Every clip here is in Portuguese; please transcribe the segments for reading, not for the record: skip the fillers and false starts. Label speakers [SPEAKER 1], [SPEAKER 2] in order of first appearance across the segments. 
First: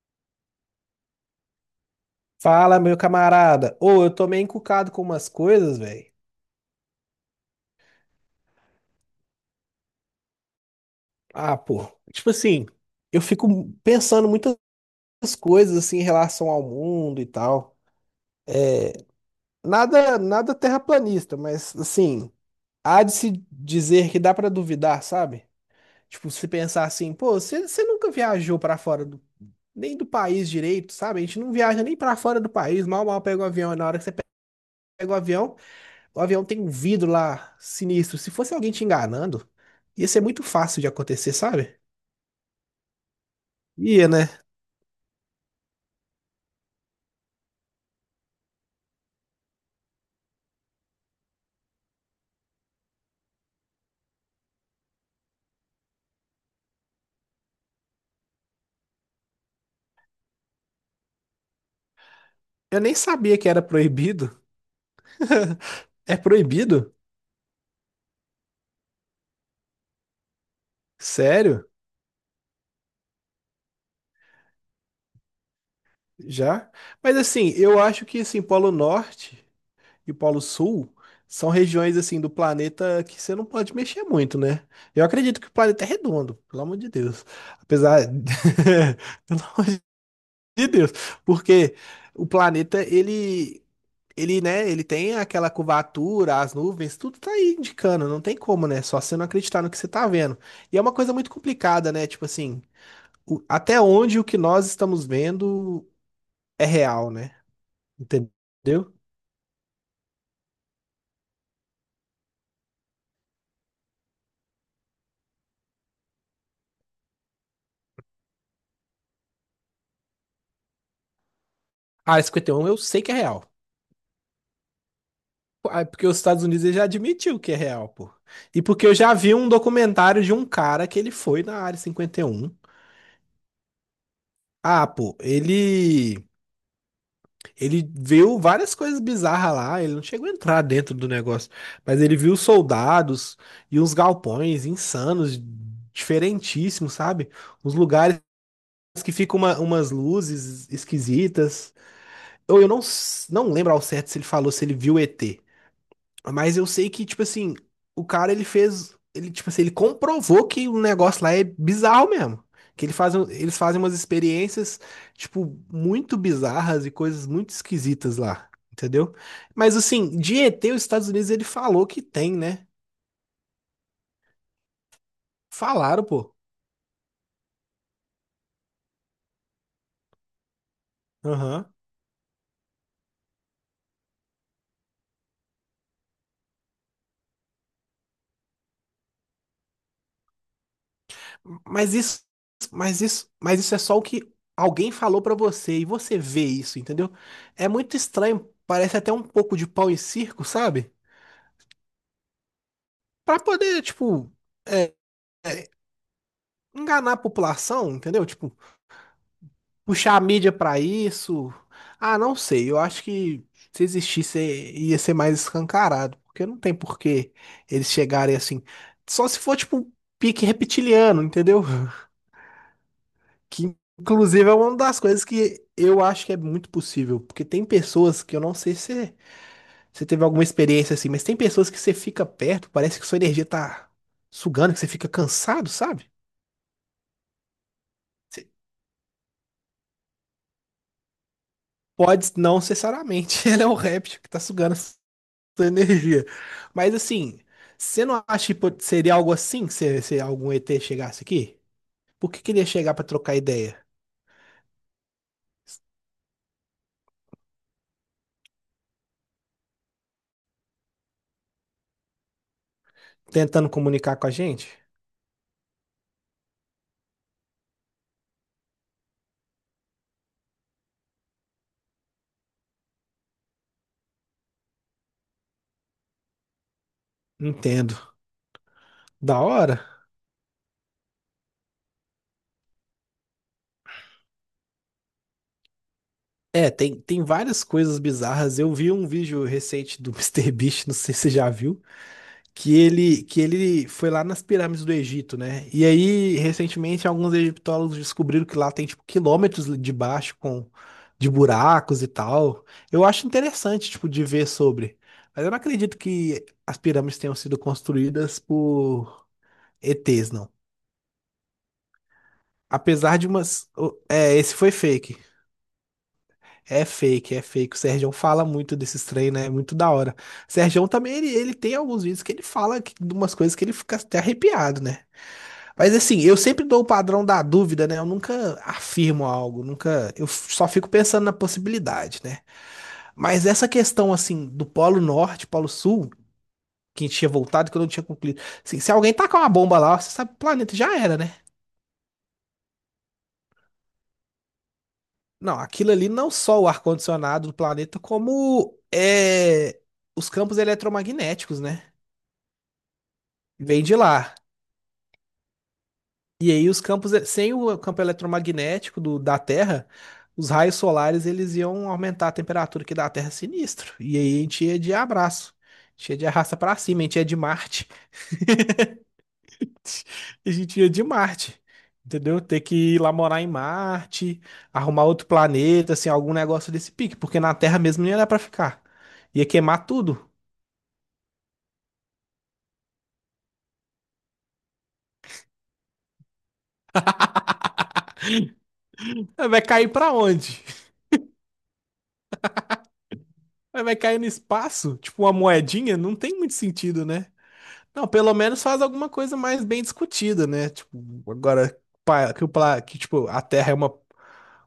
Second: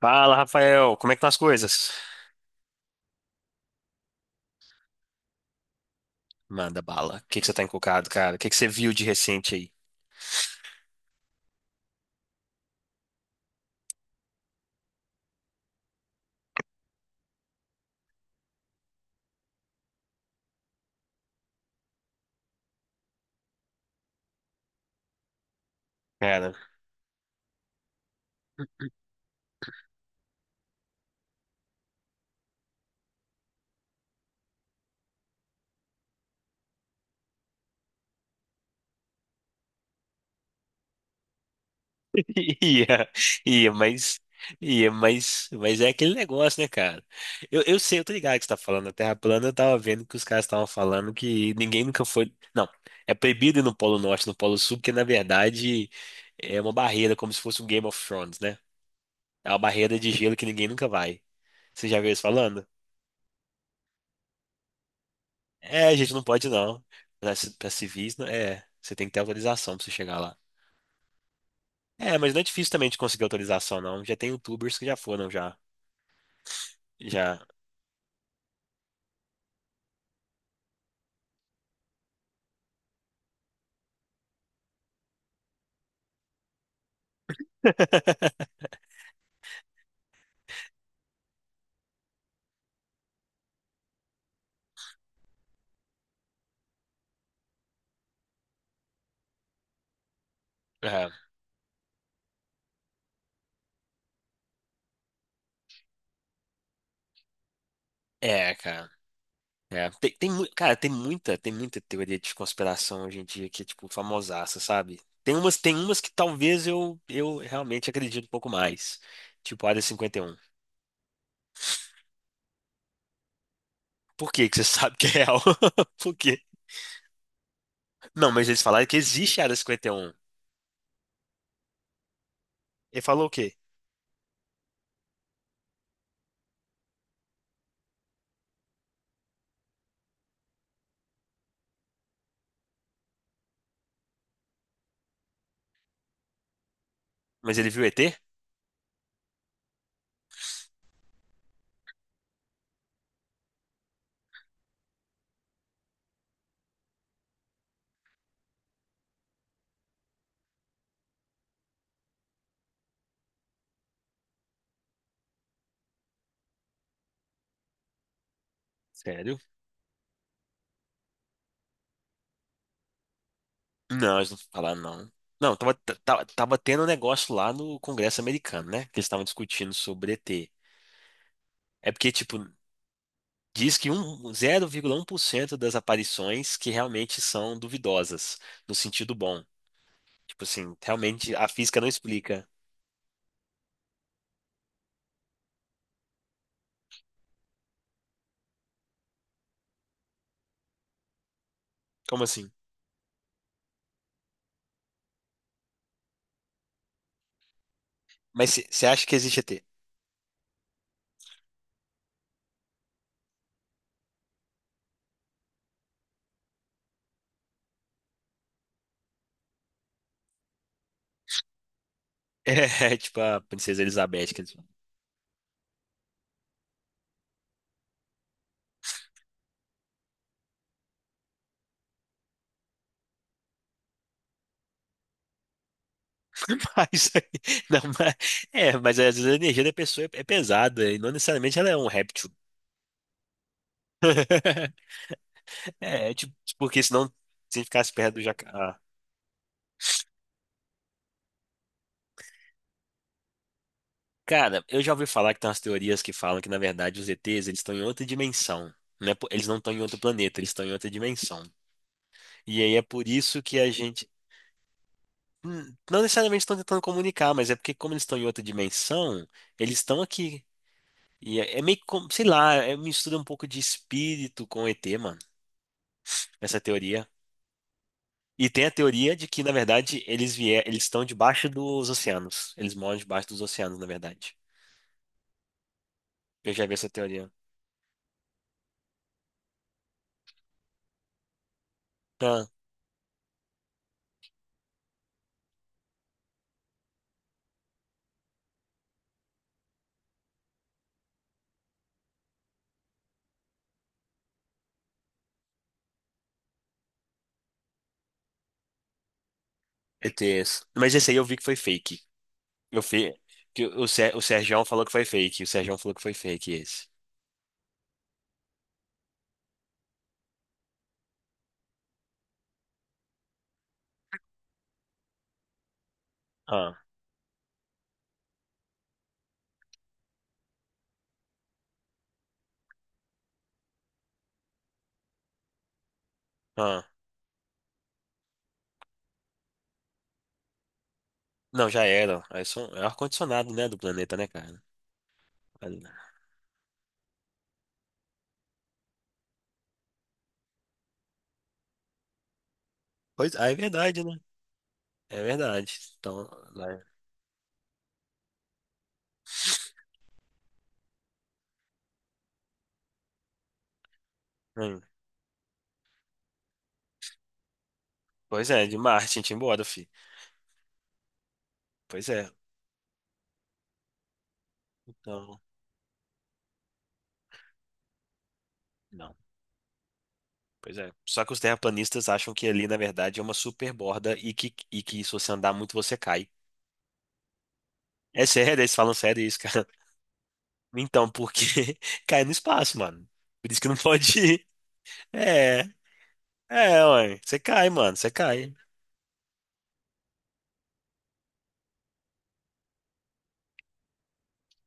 [SPEAKER 1] Fala, Rafael, como é que estão as coisas?
[SPEAKER 2] Fala, meu camarada. Ô, eu tô meio encucado com umas coisas, velho.
[SPEAKER 1] Manda bala. O que você tá encucado, cara? O que você viu de recente aí?
[SPEAKER 2] Ah, pô. Tipo assim, eu fico pensando muitas coisas assim em relação ao mundo e tal. Nada, nada terraplanista, mas assim, há de se dizer que dá pra duvidar, sabe? Tipo, se
[SPEAKER 1] Cara,
[SPEAKER 2] pensar assim, pô, você nunca viajou pra fora do, nem do país direito, sabe? A gente não viaja nem pra fora do país, mal pega o avião. E na hora que você pega o avião, o avião tem um vidro lá sinistro. Se fosse alguém te enganando, ia ser muito fácil de acontecer, sabe?
[SPEAKER 1] ia, ia,
[SPEAKER 2] Ia,
[SPEAKER 1] mas,
[SPEAKER 2] né?
[SPEAKER 1] ia, mas, é aquele negócio, né, cara? Eu sei, eu tô ligado que você tá falando da Terra plana, eu tava vendo que os caras estavam falando que ninguém nunca foi. Não, é proibido ir no Polo Norte, no Polo Sul, porque na verdade é uma barreira, como se fosse um Game of Thrones, né? É uma barreira de gelo que ninguém nunca vai. Você já viu isso falando?
[SPEAKER 2] Eu nem sabia que era proibido.
[SPEAKER 1] É, a gente
[SPEAKER 2] É
[SPEAKER 1] não pode não.
[SPEAKER 2] proibido?
[SPEAKER 1] Pra civis, é, você tem que ter autorização para você chegar lá.
[SPEAKER 2] Sério?
[SPEAKER 1] É, mas não é difícil também de conseguir autorização, não. Já tem youtubers que já foram, já.
[SPEAKER 2] Já? Mas
[SPEAKER 1] Já.
[SPEAKER 2] assim, eu acho que assim, Polo Norte e Polo Sul são regiões assim do planeta que você não pode mexer muito, né? Eu acredito que o planeta é redondo, pelo amor de Deus. Apesar, pelo amor de Deus, porque o planeta ele tem aquela curvatura, as nuvens, tudo tá aí indicando, não tem como, né? Só você não acreditar no que você tá vendo. E é uma
[SPEAKER 1] É,
[SPEAKER 2] coisa muito complicada, né? Tipo assim, até onde o que nós estamos vendo é real, né?
[SPEAKER 1] é, cara.
[SPEAKER 2] Entendeu?
[SPEAKER 1] É, cara, tem muita teoria de conspiração hoje em dia que é, tipo, famosaça, sabe? Tem umas que talvez eu realmente acredito um pouco mais. Tipo, a Área 51.
[SPEAKER 2] A Área 51 eu sei que é real.
[SPEAKER 1] Por que que você sabe que é real?
[SPEAKER 2] Ah, porque
[SPEAKER 1] Por
[SPEAKER 2] os
[SPEAKER 1] quê?
[SPEAKER 2] Estados Unidos ele já admitiu que é real, pô.
[SPEAKER 1] Não, mas eles
[SPEAKER 2] E
[SPEAKER 1] falaram
[SPEAKER 2] porque eu
[SPEAKER 1] que
[SPEAKER 2] já vi
[SPEAKER 1] existe a
[SPEAKER 2] um
[SPEAKER 1] Área 51.
[SPEAKER 2] documentário de um cara que ele foi na Área 51.
[SPEAKER 1] Ele falou o quê?
[SPEAKER 2] Ah, pô, ele viu várias coisas bizarras lá, ele não chegou a entrar dentro do negócio, mas ele viu soldados e uns galpões insanos, diferentíssimos, sabe?
[SPEAKER 1] Mas ele
[SPEAKER 2] Uns
[SPEAKER 1] viu ET?
[SPEAKER 2] lugares que ficam umas luzes esquisitas. Eu não, s- Não lembro ao certo se ele falou se ele viu ET, mas eu sei que, tipo assim, o cara ele fez. Ele, tipo assim, ele comprovou que o negócio lá é bizarro mesmo. Que ele faz, um- Eles fazem umas experiências, tipo, muito bizarras e coisas muito esquisitas lá, entendeu?
[SPEAKER 1] Sério?
[SPEAKER 2] Mas assim, de ET, os Estados Unidos ele falou que tem, né?
[SPEAKER 1] Não, eles não falaram, não. Não, tava,
[SPEAKER 2] Falaram, pô.
[SPEAKER 1] tava tendo um negócio lá no Congresso americano, né? Que eles estavam discutindo sobre ET.
[SPEAKER 2] Aham.
[SPEAKER 1] É porque, tipo, diz que um, 0,1% das aparições que realmente são duvidosas, no sentido bom. Tipo assim, realmente a física não
[SPEAKER 2] Mas isso,
[SPEAKER 1] explica.
[SPEAKER 2] mas isso é só o que alguém falou pra você e você vê isso, entendeu? É muito estranho, parece até um pouco de pau em circo, sabe?
[SPEAKER 1] Como assim?
[SPEAKER 2] Pra poder, tipo, é, é, enganar a população, entendeu?
[SPEAKER 1] Mas
[SPEAKER 2] Tipo,
[SPEAKER 1] você acha que existe ET?
[SPEAKER 2] puxar a mídia pra isso. Ah, não sei. Eu acho que se existisse ia ser mais escancarado, porque não tem por que eles chegarem assim. Só se for tipo um pique reptiliano, entendeu?
[SPEAKER 1] É, tipo a
[SPEAKER 2] Que
[SPEAKER 1] princesa Elizabeth, que
[SPEAKER 2] inclusive
[SPEAKER 1] eles
[SPEAKER 2] é
[SPEAKER 1] falam.
[SPEAKER 2] uma das coisas que eu acho que é muito possível, porque tem pessoas que eu não sei se você teve alguma experiência assim, mas tem pessoas que você fica perto, parece que sua energia tá sugando, que você fica cansado, sabe?
[SPEAKER 1] Mas, aí- não, mas, é, mas às vezes a energia da pessoa é, é pesada e não necessariamente ela é um réptil.
[SPEAKER 2] Pode não necessariamente, ela é um réptil que tá sugando a sua
[SPEAKER 1] É, é
[SPEAKER 2] energia.
[SPEAKER 1] tipo, porque
[SPEAKER 2] Mas
[SPEAKER 1] senão
[SPEAKER 2] assim,
[SPEAKER 1] se ficasse
[SPEAKER 2] você
[SPEAKER 1] perto do
[SPEAKER 2] não acha que
[SPEAKER 1] jacaré.
[SPEAKER 2] pode, seria algo assim se algum ET chegasse aqui? Por que queria chegar pra trocar ideia?
[SPEAKER 1] Cara, eu já ouvi falar que tem umas teorias que falam que, na verdade, os ETs, eles estão em outra dimensão. Eles não estão em outro planeta, eles estão em outra dimensão. E aí é por isso que
[SPEAKER 2] Tentando
[SPEAKER 1] a gente.
[SPEAKER 2] comunicar com a gente?
[SPEAKER 1] Não necessariamente estão tentando comunicar, mas é porque, como eles estão em outra dimensão, eles estão aqui. E é meio que, sei lá, é, mistura um pouco de espírito com ET, mano, essa teoria.
[SPEAKER 2] Entendo.
[SPEAKER 1] E tem a teoria de
[SPEAKER 2] Da
[SPEAKER 1] que, na
[SPEAKER 2] hora?
[SPEAKER 1] verdade, eles estão debaixo dos oceanos. Eles moram debaixo dos oceanos, na verdade. Eu já
[SPEAKER 2] É,
[SPEAKER 1] vi essa
[SPEAKER 2] tem, tem
[SPEAKER 1] teoria.
[SPEAKER 2] várias coisas bizarras. Eu vi um vídeo recente do Mister MrBeast, não sei se você já viu,
[SPEAKER 1] Ah,
[SPEAKER 2] que ele foi lá nas pirâmides do Egito, né? E aí, recentemente, alguns egiptólogos descobriram que lá tem tipo quilômetros de baixo com de buracos e tal. Eu acho interessante tipo de ver sobre, mas eu não acredito que as pirâmides tenham sido construídas por ETs, não.
[SPEAKER 1] ETS. Mas esse aí eu vi que foi fake. Eu vi
[SPEAKER 2] Apesar de
[SPEAKER 1] que
[SPEAKER 2] umas, o-
[SPEAKER 1] O
[SPEAKER 2] é, esse
[SPEAKER 1] Serjão
[SPEAKER 2] foi
[SPEAKER 1] falou que foi
[SPEAKER 2] fake.
[SPEAKER 1] fake. O Serjão falou que foi fake
[SPEAKER 2] É
[SPEAKER 1] esse.
[SPEAKER 2] fake, é fake. O Sergião fala muito desses trem, né? É muito da hora. O Sergião também, ele tem alguns vídeos que ele fala que, de umas coisas que ele fica até arrepiado, né? Mas assim, eu sempre
[SPEAKER 1] Ah,
[SPEAKER 2] dou o padrão da dúvida, né? Eu nunca afirmo algo, nunca. Eu só fico pensando na possibilidade, né? Mas essa questão, assim, do Polo Norte, Polo Sul,
[SPEAKER 1] ah.
[SPEAKER 2] que tinha voltado, que eu não tinha concluído. Assim, se alguém tacar uma bomba lá, você sabe, o planeta já era, né?
[SPEAKER 1] Não, já era. É ar-condicionado, né, do planeta, né, cara?
[SPEAKER 2] Não,
[SPEAKER 1] Aí-
[SPEAKER 2] aquilo ali não só o ar-condicionado do planeta, como é, os campos eletromagnéticos, né?
[SPEAKER 1] Pois, ah, é
[SPEAKER 2] Vem de
[SPEAKER 1] verdade, né?
[SPEAKER 2] lá.
[SPEAKER 1] É verdade. Então,
[SPEAKER 2] E aí os
[SPEAKER 1] lá-
[SPEAKER 2] campos, sem o campo eletromagnético da Terra, os raios solares eles iam aumentar a temperatura aqui da Terra sinistro. E aí a gente ia
[SPEAKER 1] hum.
[SPEAKER 2] de abraço, a gente ia de arrasta pra cima, a gente ia de Marte,
[SPEAKER 1] Pois é, de Marte, a gente ia embora, fi.
[SPEAKER 2] a gente ia de Marte,
[SPEAKER 1] Pois é.
[SPEAKER 2] entendeu? Ter que ir lá morar em Marte, arrumar outro
[SPEAKER 1] Então,
[SPEAKER 2] planeta, assim, algum negócio desse pique, porque na Terra mesmo não ia dar pra ficar.
[SPEAKER 1] não.
[SPEAKER 2] Ia queimar tudo.
[SPEAKER 1] Pois é. Só que os terraplanistas acham que ali, na verdade, é uma super borda e que se você andar muito, você cai. É sério, eles falam sério isso,
[SPEAKER 2] Vai
[SPEAKER 1] cara.
[SPEAKER 2] cair pra onde?
[SPEAKER 1] Então, porque cai no espaço, mano. Por isso que não
[SPEAKER 2] Vai
[SPEAKER 1] pode
[SPEAKER 2] cair no
[SPEAKER 1] ir.
[SPEAKER 2] espaço? Tipo uma
[SPEAKER 1] É,
[SPEAKER 2] moedinha? Não tem muito
[SPEAKER 1] é,
[SPEAKER 2] sentido,
[SPEAKER 1] ué.
[SPEAKER 2] né?
[SPEAKER 1] Você cai, mano,
[SPEAKER 2] Não,
[SPEAKER 1] você
[SPEAKER 2] pelo
[SPEAKER 1] cai.
[SPEAKER 2] menos faz alguma coisa mais bem discutida, né? Tipo, agora pa- que, o, pla- que tipo, a Terra é uma,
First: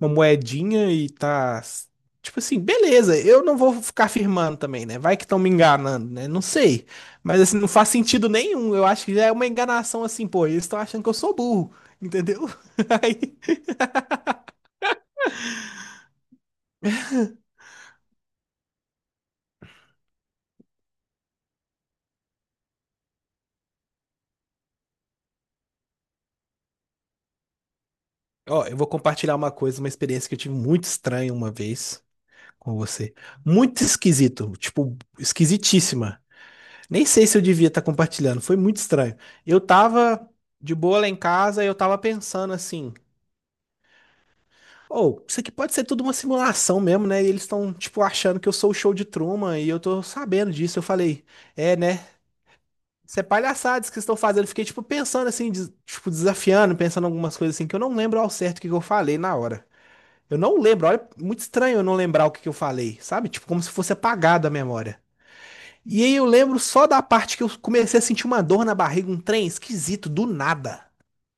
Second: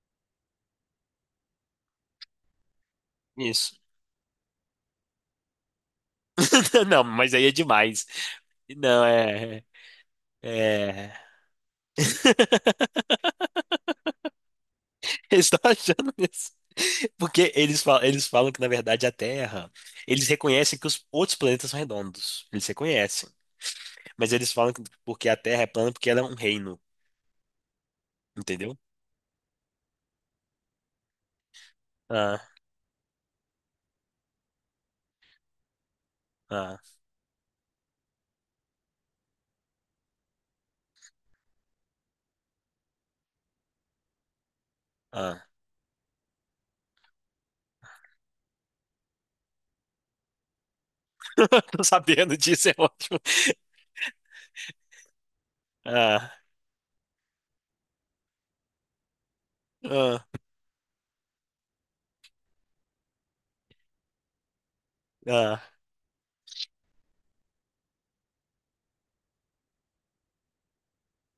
[SPEAKER 2] uma moedinha e tá. Tipo assim, beleza, eu não
[SPEAKER 1] Isso.
[SPEAKER 2] vou ficar afirmando também, né? Vai que estão me enganando, né? Não sei.
[SPEAKER 1] Não, mas
[SPEAKER 2] Mas
[SPEAKER 1] aí é
[SPEAKER 2] assim, não faz
[SPEAKER 1] demais.
[SPEAKER 2] sentido nenhum. Eu
[SPEAKER 1] Não,
[SPEAKER 2] acho que já é uma
[SPEAKER 1] é.
[SPEAKER 2] enganação assim, pô, eles estão achando que
[SPEAKER 1] É.
[SPEAKER 2] eu sou burro, entendeu? Aí,
[SPEAKER 1] Eles estão achando isso. Porque eles falam que, na verdade, a Terra. Eles reconhecem que os outros planetas são redondos. Eles reconhecem. Mas eles falam que porque a Terra é plana porque ela é um reino.
[SPEAKER 2] ó, eu
[SPEAKER 1] Entendeu?
[SPEAKER 2] vou compartilhar uma coisa, uma experiência que eu tive muito estranha uma vez
[SPEAKER 1] Ah,
[SPEAKER 2] com você. Muito esquisito, tipo, esquisitíssima.
[SPEAKER 1] ah,
[SPEAKER 2] Nem sei se eu devia estar compartilhando, foi muito estranho. Eu tava de boa lá em casa e eu tava pensando assim: ou isso
[SPEAKER 1] ah.
[SPEAKER 2] aqui pode ser tudo uma simulação mesmo, né? E eles estão, tipo, achando que eu sou o show de Truman e eu tô sabendo disso. Eu falei: é,
[SPEAKER 1] Tô
[SPEAKER 2] né?
[SPEAKER 1] sabendo disso, é ótimo.
[SPEAKER 2] Isso é palhaçadas que estão fazendo. Eu fiquei, tipo, pensando assim, tipo,
[SPEAKER 1] Ah,
[SPEAKER 2] desafiando, pensando algumas coisas assim, que eu não lembro ao certo o que que eu falei na hora.
[SPEAKER 1] ah.
[SPEAKER 2] Eu não lembro, olha, muito estranho eu não lembrar o que que eu falei, sabe? Tipo, como se fosse apagado a memória.
[SPEAKER 1] Ah,
[SPEAKER 2] E aí eu lembro só da parte que eu comecei a sentir uma dor na barriga, um trem esquisito, do nada.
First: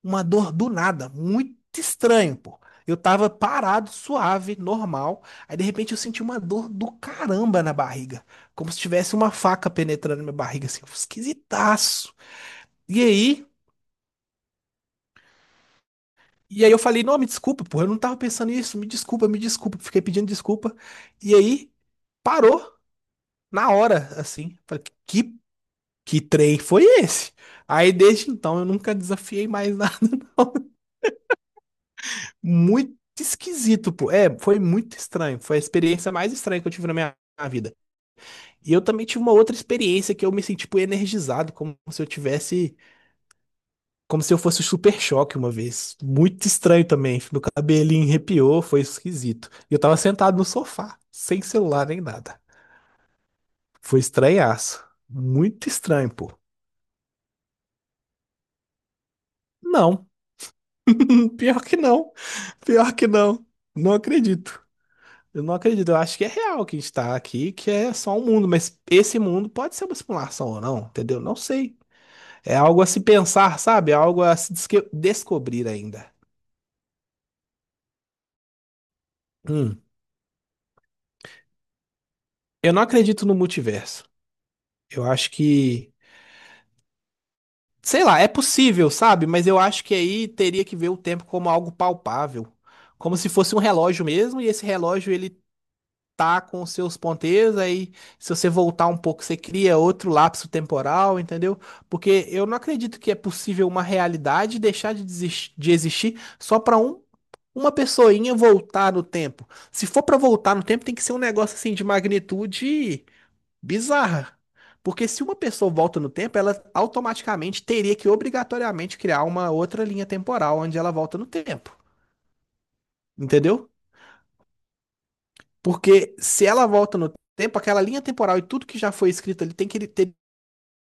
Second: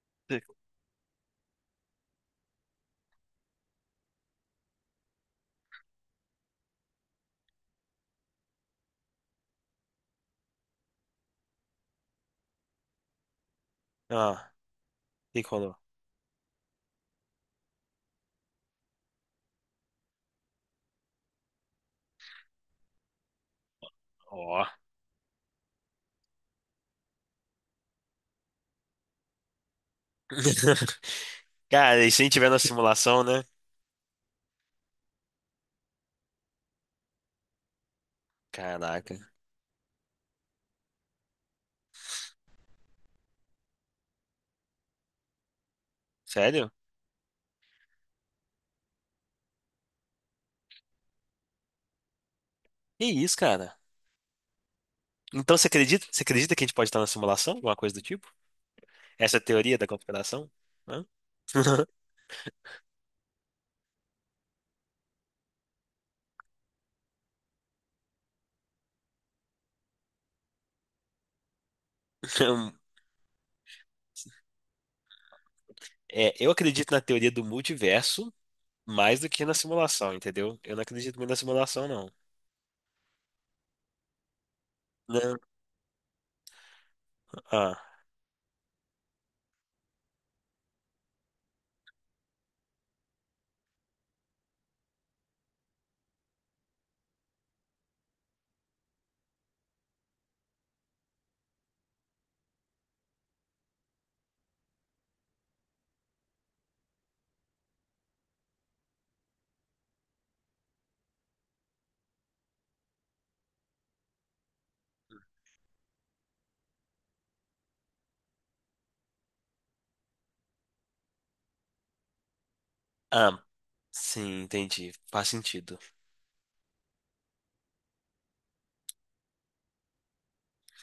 [SPEAKER 2] Uma dor do nada, muito estranho, pô. Eu tava parado, suave, normal. Aí de repente eu senti uma dor do caramba na barriga. Como se tivesse uma faca penetrando na minha barriga, assim, esquisitaço. E aí,
[SPEAKER 1] ah, e colou.
[SPEAKER 2] e aí eu falei, não, me desculpa, pô, eu não tava pensando nisso, me desculpa, me desculpa. Fiquei pedindo desculpa. E aí, parou na hora, assim.
[SPEAKER 1] Ó.
[SPEAKER 2] Falei, que trem foi esse? Aí desde então eu nunca desafiei mais nada.
[SPEAKER 1] Cara, e se tiver na
[SPEAKER 2] Muito
[SPEAKER 1] simulação, né?
[SPEAKER 2] esquisito, pô. É, foi muito estranho. Foi a experiência mais estranha que eu tive na minha na vida. E eu também
[SPEAKER 1] Caraca.
[SPEAKER 2] tive uma outra experiência que eu me senti, tipo, energizado, como se eu tivesse, como se eu fosse o Super Choque uma vez. Muito
[SPEAKER 1] Sério?
[SPEAKER 2] estranho também. Meu cabelinho arrepiou, foi esquisito. E eu tava sentado no sofá, sem celular nem nada.
[SPEAKER 1] Que isso, cara?
[SPEAKER 2] Foi estranhaço.
[SPEAKER 1] Então você
[SPEAKER 2] Muito
[SPEAKER 1] acredita?
[SPEAKER 2] estranho,
[SPEAKER 1] Você
[SPEAKER 2] pô.
[SPEAKER 1] acredita que a gente pode estar na simulação? Alguma coisa do tipo? Essa é a teoria da
[SPEAKER 2] Não,
[SPEAKER 1] conspiração? Hã?
[SPEAKER 2] pior que não. Pior que não. Não acredito. Eu não acredito, eu acho que é real que a gente tá aqui, que é só um mundo, mas esse mundo pode ser uma simulação ou não, entendeu? Não sei. É algo a se pensar, sabe? É algo a se desque- descobrir ainda.
[SPEAKER 1] É, eu acredito na teoria do multiverso mais do que na
[SPEAKER 2] Hum.
[SPEAKER 1] simulação, entendeu? Eu não acredito muito na simulação, não.
[SPEAKER 2] Eu não acredito no multiverso. Eu acho
[SPEAKER 1] Não.
[SPEAKER 2] que,
[SPEAKER 1] Ah,
[SPEAKER 2] sei lá, é possível, sabe? Mas eu acho que aí teria que ver o tempo como algo palpável, como se fosse um relógio mesmo, e esse relógio ele tá com seus ponteiros, aí se você voltar um pouco, você cria outro lapso temporal, entendeu? Porque eu não acredito que é possível uma realidade deixar de, de existir só para um, uma pessoinha voltar no tempo. Se for para voltar no tempo, tem que ser um negócio assim de magnitude bizarra. Porque se uma pessoa volta no tempo, ela automaticamente teria que obrigatoriamente criar uma outra linha temporal onde ela volta no tempo.
[SPEAKER 1] ah,
[SPEAKER 2] Entendeu?
[SPEAKER 1] sim, entendi. Faz sentido.
[SPEAKER 2] Porque se ela volta no tempo, aquela linha temporal e tudo que já foi escrito ali tem que ter,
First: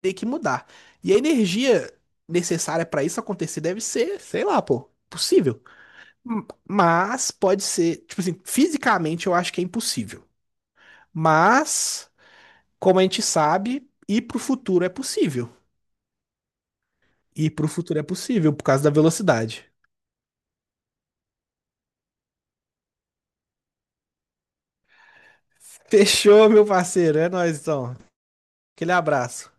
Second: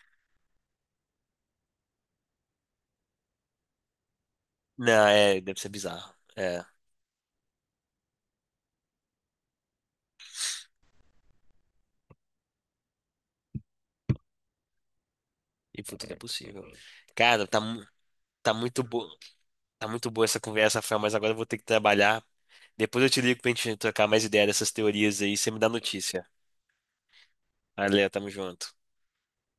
[SPEAKER 2] tem que mudar. E a energia necessária pra isso acontecer deve ser, sei lá, pô,
[SPEAKER 1] Não, é, deve
[SPEAKER 2] possível.
[SPEAKER 1] ser bizarro. É,
[SPEAKER 2] Mas pode ser, tipo assim, fisicamente eu acho que é impossível. Mas, como a gente sabe, ir pro futuro é possível.
[SPEAKER 1] e tudo é possível. Cara,
[SPEAKER 2] Ir
[SPEAKER 1] tá.
[SPEAKER 2] pro futuro é possível
[SPEAKER 1] Tá
[SPEAKER 2] por
[SPEAKER 1] muito
[SPEAKER 2] causa da
[SPEAKER 1] boa,
[SPEAKER 2] velocidade.
[SPEAKER 1] tá muito boa essa conversa, Rafael, mas agora eu vou ter que trabalhar. Depois eu te ligo pra gente trocar mais ideia dessas teorias aí, você me dá notícia.
[SPEAKER 2] Fechou, meu parceiro. É nóis, então.
[SPEAKER 1] Valeu, tamo junto.
[SPEAKER 2] Aquele abraço.